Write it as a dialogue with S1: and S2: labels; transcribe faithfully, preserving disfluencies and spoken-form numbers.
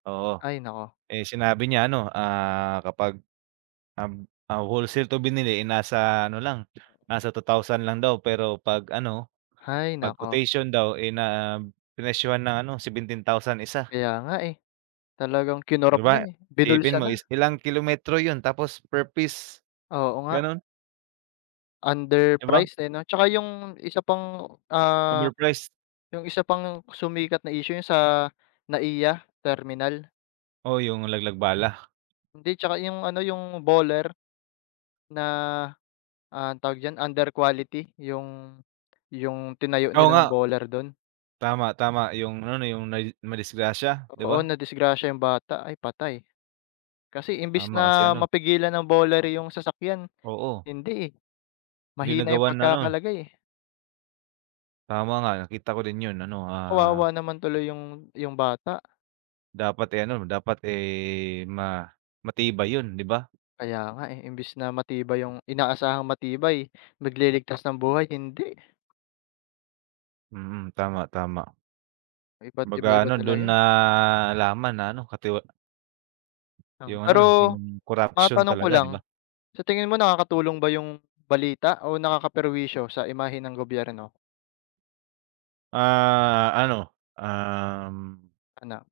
S1: Oo,
S2: Ay naku.
S1: eh, sinabi niya ano, ah, kapag, um, ah, wholesale to binili, eh, nasa ano lang, nasa two thousand lang daw pero 'pag ano,
S2: Hay
S1: pag
S2: naku.
S1: quotation daw, eh, na, prinesyuhan ng ano seventeen thousand isa.
S2: Kaya nga, eh. Talagang
S1: Di
S2: kinorap na,
S1: ba?
S2: eh,
S1: Isipin
S2: binulsa
S1: mo
S2: na.
S1: is ilang kilometro yun tapos per piece,
S2: Oo nga.
S1: ganon? Di ba?
S2: Underpriced, eh, no? Tsaka yung isa pang, ah,
S1: Overprice.
S2: yung isa pang sumikat na issue yung sa NA-IA Terminal.
S1: Oo yung laglag bala.
S2: Hindi tsaka yung ano, yung bowler, na, ah, tawag diyan under quality yung yung tinayo
S1: Oo
S2: nilang
S1: nga.
S2: bowler dun.
S1: Tama-tama yung ano na yung ma madisgrasya di
S2: Oo
S1: ba?
S2: nadisgrasya yung bata ay patay. Kasi imbis
S1: Tama kasi
S2: na
S1: ano
S2: mapigilan ng bowler yung sasakyan
S1: Oo.
S2: hindi, eh.
S1: Hindi
S2: Mahina yung
S1: nagawan ano
S2: pagkakalagay, eh.
S1: Tama nga nakita ko din yun ano, ah
S2: Kawawa naman tuloy yung yung bata.
S1: Dapat, eh, ano, dapat, eh, ma matibay yun di ba?
S2: Kaya nga, eh, imbes na matibay yung inaasahang matibay nag-liligtas ng buhay hindi.
S1: Mm, tama, tama.
S2: Iba't
S1: Kumbaga
S2: iba-iba
S1: ano dun
S2: talaga, eh.
S1: nalaman na ano katiwa
S2: Ng
S1: Yung ano,
S2: pero,
S1: yung corruption
S2: matanong ko
S1: talaga
S2: lang,
S1: di ba?
S2: sa tingin mo nakakatulong ba yung balita o nakaka-perwisyo sa imahe ng gobyerno?
S1: Ah, ano, um
S2: Ano?